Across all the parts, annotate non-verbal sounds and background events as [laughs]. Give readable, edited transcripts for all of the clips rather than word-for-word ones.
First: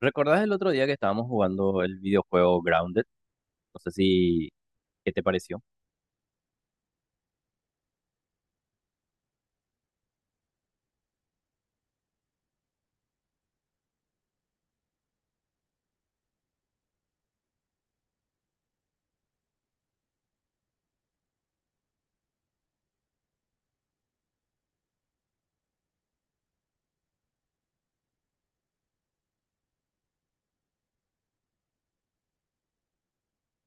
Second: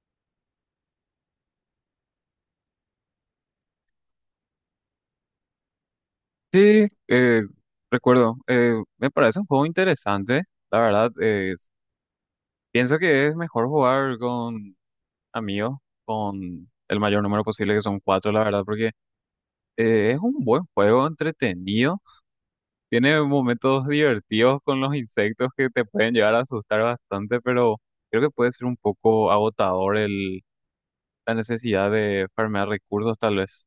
¿Recordás el otro día que estábamos jugando el videojuego Grounded? No sé si, ¿qué te pareció? Sí, recuerdo, me parece un juego interesante, la verdad, pienso que es mejor jugar con amigos, con el mayor número posible, que son cuatro, la verdad, porque es un buen juego, entretenido, tiene momentos divertidos con los insectos que te pueden llegar a asustar bastante, pero creo que puede ser un poco agotador la necesidad de farmear recursos, tal vez.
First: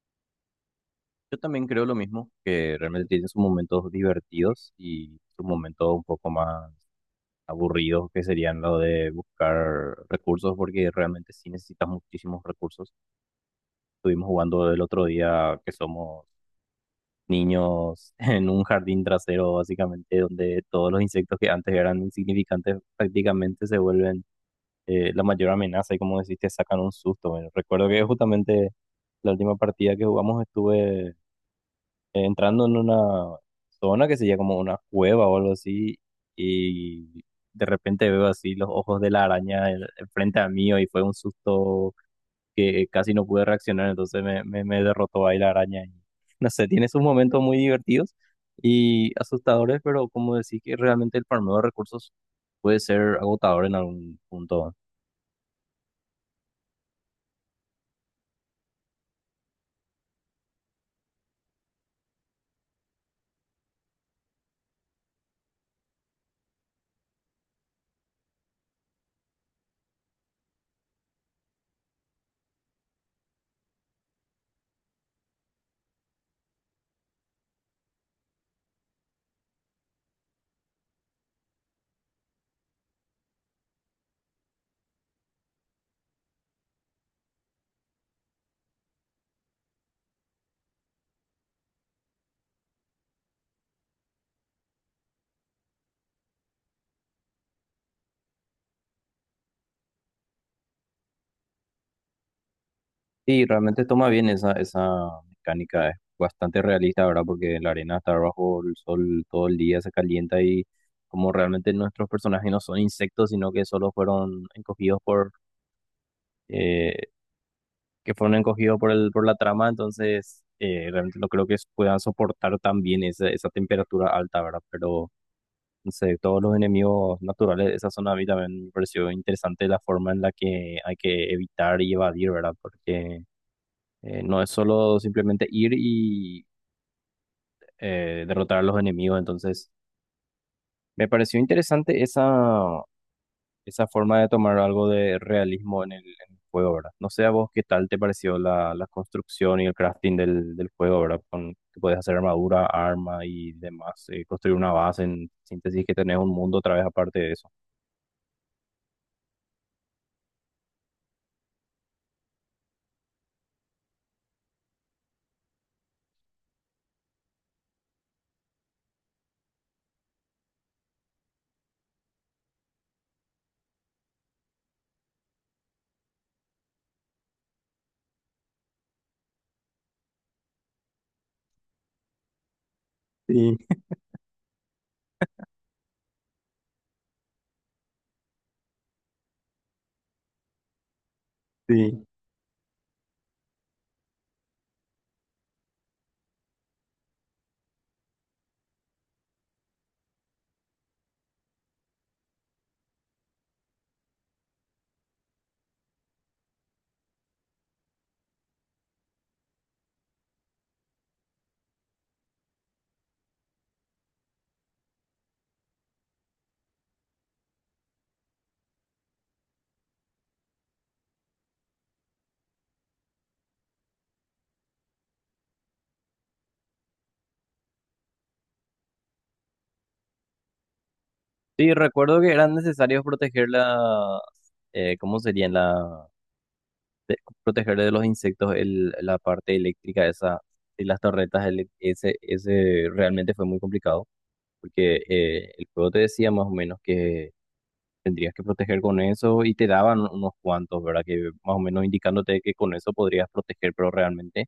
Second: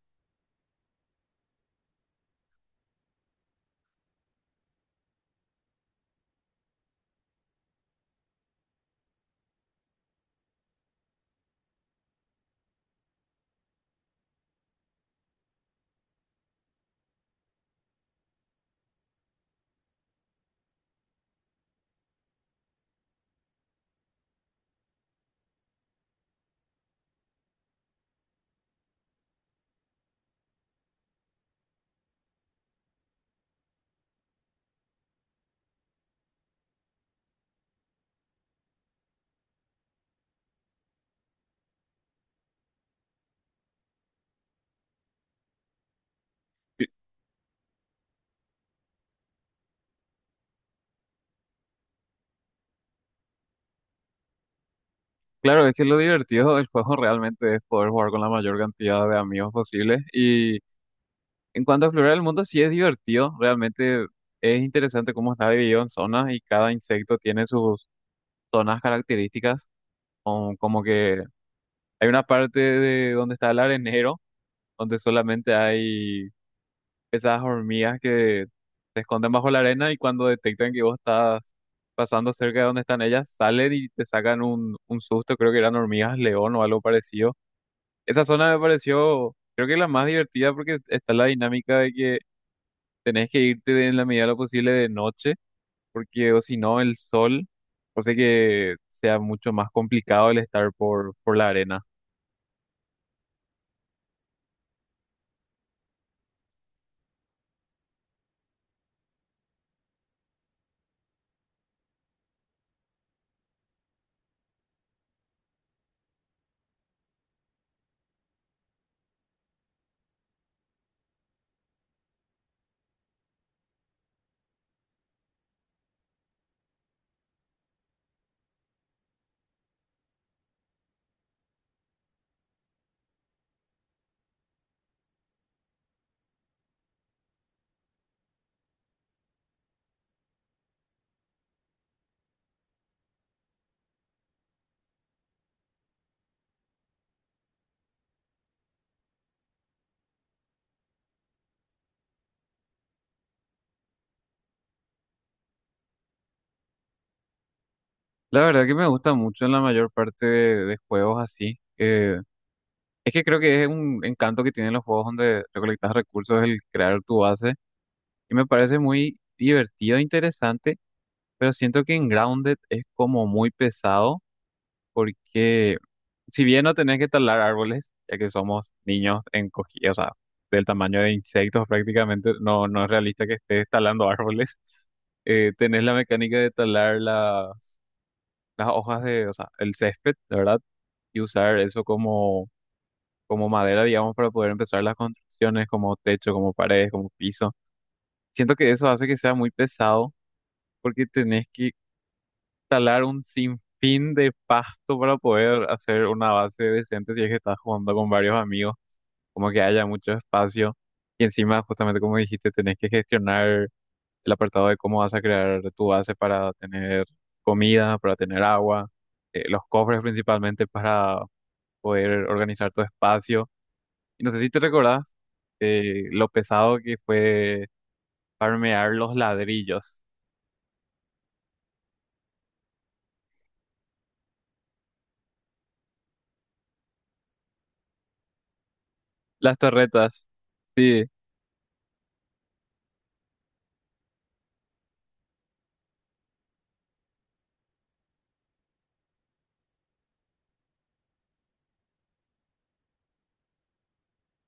Yo también creo lo mismo, que realmente tiene sus momentos divertidos y sus momentos un poco más aburridos, que serían lo de buscar recursos, porque realmente sí necesitas muchísimos recursos. Estuvimos jugando el otro día que somos niños [laughs] en un jardín trasero, básicamente, donde todos los insectos que antes eran insignificantes prácticamente se vuelven la mayor amenaza y, como decís, te sacan un susto. Bueno, recuerdo que justamente la última partida que jugamos estuve entrando en una zona que sería como una cueva o algo así y de repente veo así los ojos de la araña en- frente a mí y fue un susto que casi no pude reaccionar, entonces me derrotó ahí la araña. Y no sé, Y tiene sus momentos muy divertidos y asustadores, pero, como decís, que realmente el farmeo de recursos puede ser agotador en algún punto. Claro, es que lo divertido del juego realmente es poder jugar con la mayor cantidad de amigos posible y en cuanto a explorar el mundo, sí es divertido, realmente es interesante cómo está dividido en zonas y cada insecto tiene sus zonas características, como que hay una parte de donde está el arenero, donde solamente hay esas hormigas que se esconden bajo la arena y cuando detectan que vos estás pasando cerca de donde están ellas, salen y te sacan un susto, creo que eran hormigas león o algo parecido. Esa zona me pareció, creo que la más divertida porque está la dinámica de que tenés que irte en la medida de lo posible de noche, porque o si no, el sol hace que sea mucho más complicado el estar por la arena. Sí, realmente toma bien esa mecánica, es bastante realista, ¿verdad? Porque la arena está bajo el sol todo el día, se calienta y, como realmente nuestros personajes no son insectos, sino que solo fueron encogidos por, eh, que fueron encogidos por la trama, entonces realmente no creo que puedan soportar tan bien esa temperatura alta, ¿verdad? Pero no sé, todos los enemigos naturales de esa zona, a mí también me pareció interesante la forma en la que hay que evitar y evadir, ¿verdad? Porque no es solo simplemente ir y derrotar a los enemigos. Entonces, me pareció interesante esa forma de tomar algo de realismo en el juego, ¿verdad? No sé a vos qué tal te pareció la construcción y el crafting del juego, ¿verdad? Con que puedes hacer armadura, arma y demás, construir una base, en síntesis, que tenés un mundo otra vez aparte de eso. La verdad que me gusta mucho en la mayor parte de juegos así. Es que creo que es un encanto que tienen los juegos donde recolectas recursos, el crear tu base, y me parece muy divertido e interesante, pero siento que en Grounded es como muy pesado, porque si bien no tenés que talar árboles, ya que somos niños o sea, del tamaño de insectos prácticamente, no, no es realista que Sí, estés talando [laughs] árboles. Tenés la mecánica de talar las hojas de, o sea, el césped, la verdad, y usar eso sí. como, como madera, digamos, para poder empezar las construcciones, como techo, como paredes, como piso. Siento que eso hace que sea muy pesado, porque tenés que talar un sinfín de pasto para poder hacer una base decente si es que estás jugando con varios amigos, como que haya mucho espacio y encima, justamente como dijiste, tenés que gestionar el apartado de cómo vas a crear tu base para tener comida, para tener agua, los cofres principalmente para poder organizar tu espacio. Y no sé si te recordás lo pesado que fue farmear los ladrillos, Sí, recuerdo que eran necesarios proteger la, ¿cómo serían? La de- protegerle de los insectos la parte las eléctrica torretas. esa de las Sí, torretas, ese realmente fue muy complicado, porque el juego te decía más o menos que tendrías que proteger con eso y te daban unos cuantos, ¿verdad? Que más o menos indicándote que con eso podrías proteger, pero realmente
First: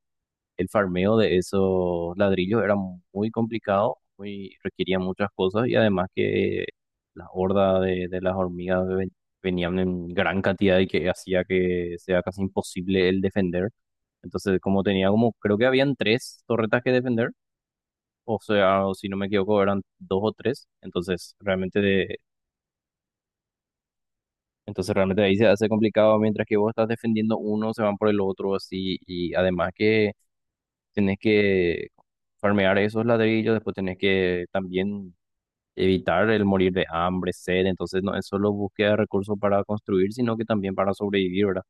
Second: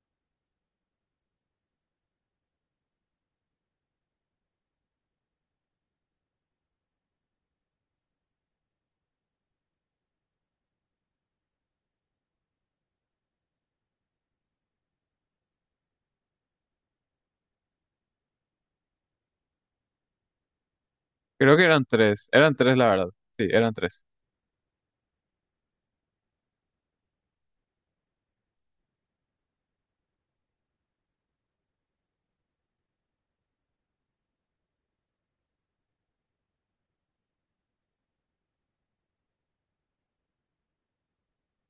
el farmeo de esos ladrillos era muy complicado, muy, requería muchas cosas, y además que la horda de las hormigas venían en gran cantidad y que hacía que sea casi imposible el defender. Entonces, como tenía como, creo que habían tres torretas que defender, o sea, o si no me equivoco, eran dos o tres, creo que eran tres la verdad, sí, eran tres. entonces realmente ahí se hace complicado mientras que vos estás defendiendo uno, se van por el otro así, y además que tenés que farmear esos ladrillos, después tenés que también evitar el morir de hambre, sed; entonces no es solo búsqueda de recursos para construir, sino que también para sobrevivir, ¿verdad?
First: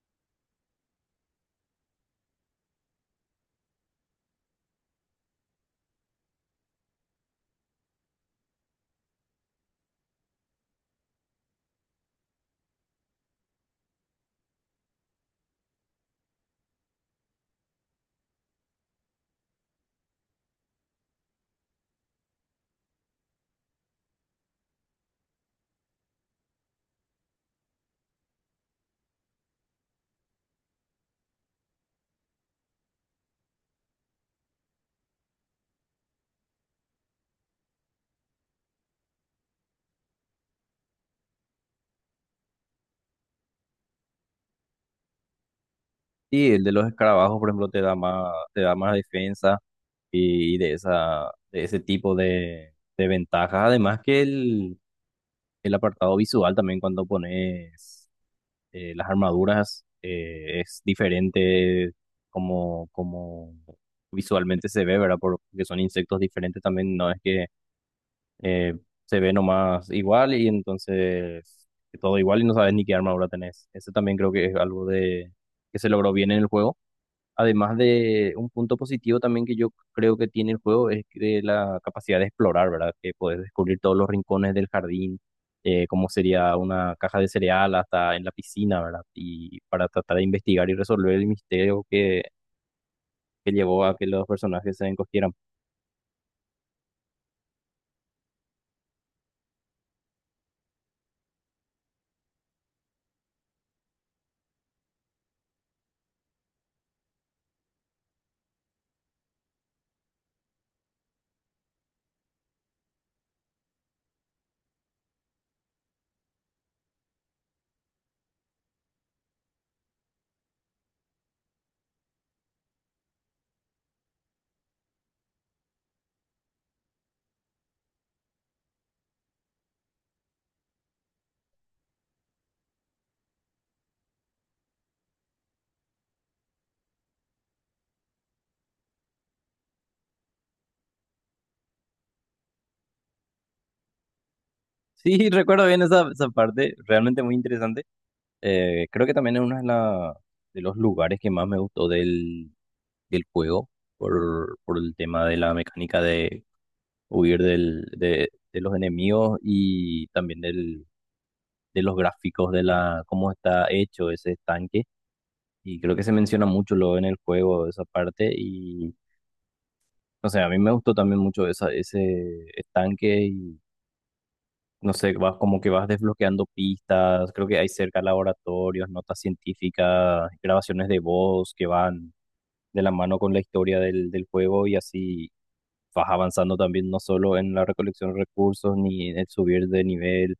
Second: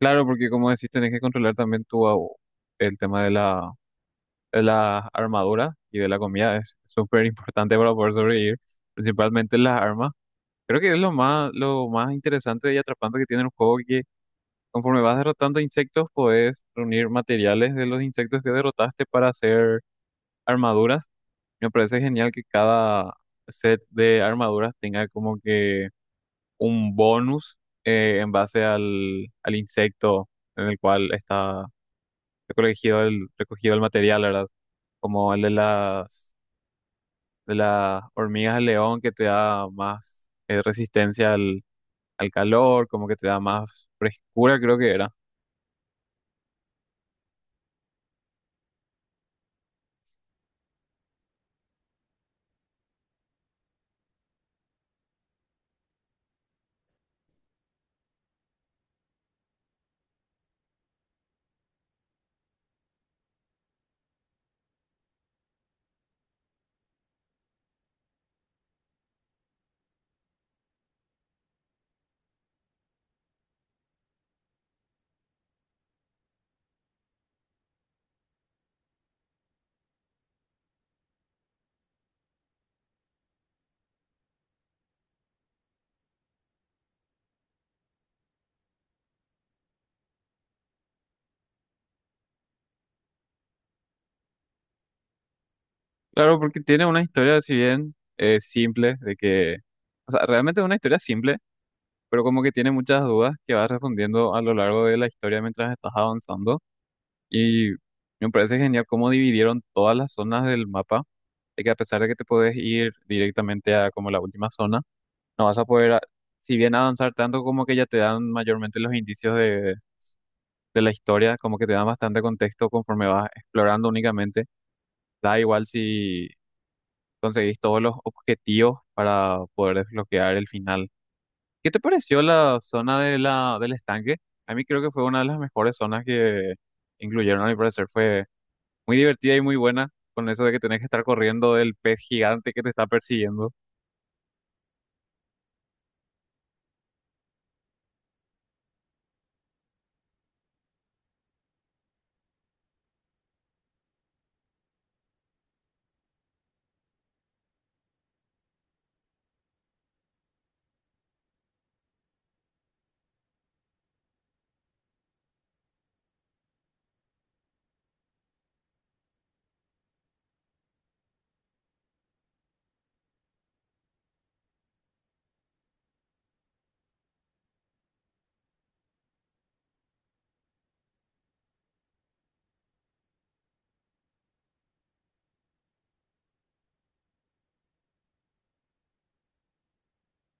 Claro, porque como decís, tenés que controlar también el tema de la armadura y de la comida es súper importante para poder sobrevivir, principalmente las armas. Creo que es lo más interesante y atrapante que tiene el juego, que conforme vas derrotando insectos, podés reunir materiales de los insectos que derrotaste para hacer armaduras. Me parece genial que cada set de armaduras tenga como que un bonus en base al insecto en el cual está recogido el material, ¿verdad? Como el de las hormigas de león que te da más resistencia al calor, como que te da más frescura, creo que era. Y el de los escarabajos, por ejemplo, te da más, defensa, y de esa, de ese tipo de ventajas, además que el apartado visual también, cuando pones las armaduras, es diferente como visualmente se ve, ¿verdad? Porque son insectos diferentes también, no es que eh, se ve nomás igual y entonces todo igual y no sabes ni qué armadura tenés. Eso también creo que es algo de que se logró bien en el juego. Además, de un punto positivo también que yo creo que tiene el juego es de la capacidad de explorar, ¿verdad? Que puedes descubrir todos los rincones del jardín, como sería una caja de cereal hasta en la piscina, ¿verdad? Y para tratar de investigar y resolver el misterio que llevó a que los personajes se encogieran. Claro, porque tiene una historia, si bien simple, de que, o sea, realmente es una historia simple, pero como que tiene muchas dudas que vas respondiendo a lo largo de la historia mientras estás avanzando. Y me parece genial cómo dividieron todas las zonas del mapa, de que a pesar de que te puedes ir directamente a como la última zona, no vas a poder, si bien avanzar tanto, como que ya te dan mayormente los indicios de la historia, como que te dan bastante contexto conforme vas explorando únicamente. Da igual si conseguís todos los objetivos para poder desbloquear el final. ¿Qué te pareció la zona de del estanque? A mí creo que fue una de las mejores zonas que incluyeron, a mi parecer. Fue muy divertida y muy buena con eso de que tenés que estar corriendo del pez gigante que te está persiguiendo. Sí, [laughs] recuerdo bien esa, esa parte, realmente muy interesante. Creo que también es uno de los lugares que más me gustó del juego, por el tema de la mecánica de huir de los enemigos, y también de los gráficos cómo está hecho ese estanque. Y creo que se menciona mucho luego en el juego esa parte y no sé, a mí me gustó también mucho esa, ese estanque y no sé, vas como que vas desbloqueando pistas, creo que hay cerca laboratorios, notas científicas, grabaciones de voz que van de la mano con la historia del juego, y así vas avanzando también no solo en la recolección de recursos ni en el subir de nivel,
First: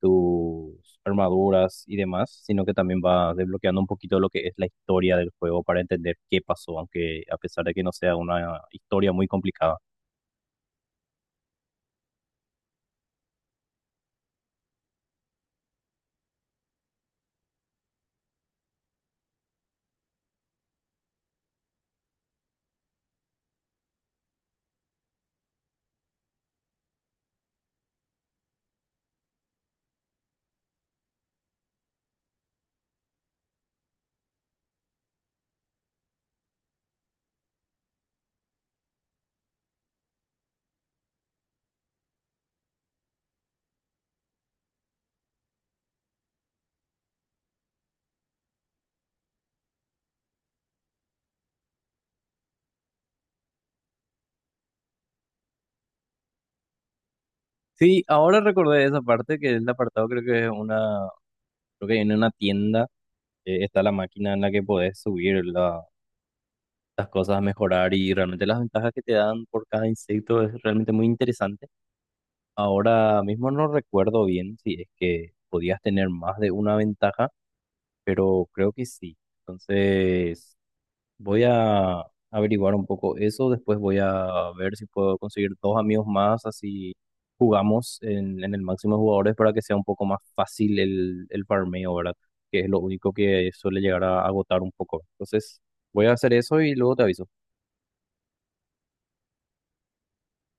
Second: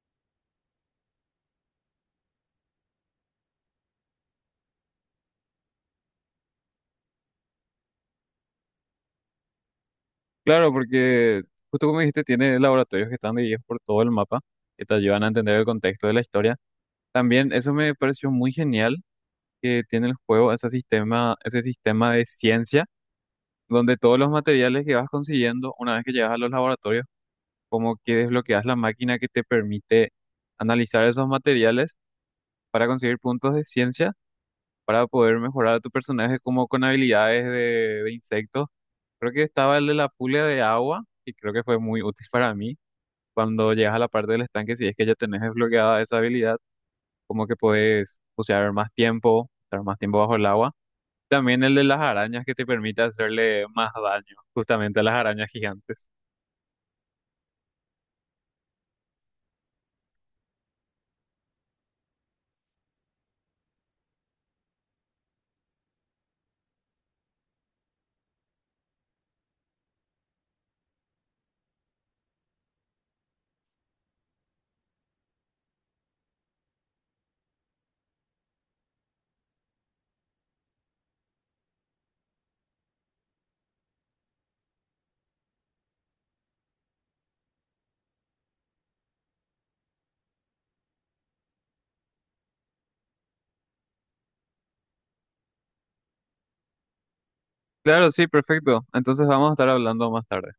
tus armaduras y demás, sino que también va desbloqueando un poquito lo que es la historia del juego para entender qué pasó, aunque a pesar de que no sea una historia muy complicada. Claro, porque justo como dijiste, tiene laboratorios que están divididos por todo el mapa, que te ayudan a entender el contexto de la historia. También eso me pareció muy genial que tiene el juego ese sistema de ciencia, donde todos los materiales que vas consiguiendo, una vez que llegas a los laboratorios, como que desbloqueas la máquina que te permite analizar esos materiales para conseguir puntos de ciencia, para poder mejorar a tu personaje como con habilidades de insectos. Creo que estaba el de la pulga de agua, y creo que fue muy útil para mí. Cuando llegas a la parte del estanque, si es que ya tenés desbloqueada esa habilidad, como que puedes bucear más tiempo, estar más tiempo bajo el agua. También el de las arañas que te permite hacerle más daño justamente a las arañas gigantes. Sí, ahora recordé esa parte que es el apartado, creo que en una tienda está la máquina en la que podés subir las cosas a mejorar, y realmente las ventajas que te dan por cada insecto es realmente muy interesante. Ahora mismo no recuerdo bien si es que podías tener más de una ventaja, pero creo que sí. Entonces, voy a averiguar un poco eso. Después voy a ver si puedo conseguir dos amigos más, así jugamos en el máximo de jugadores para que sea un poco más fácil el farmeo, ¿verdad? Que es lo único que suele llegar a agotar un poco. Entonces, voy a hacer eso y luego te aviso. Claro, sí, perfecto. Entonces vamos a estar hablando más tarde.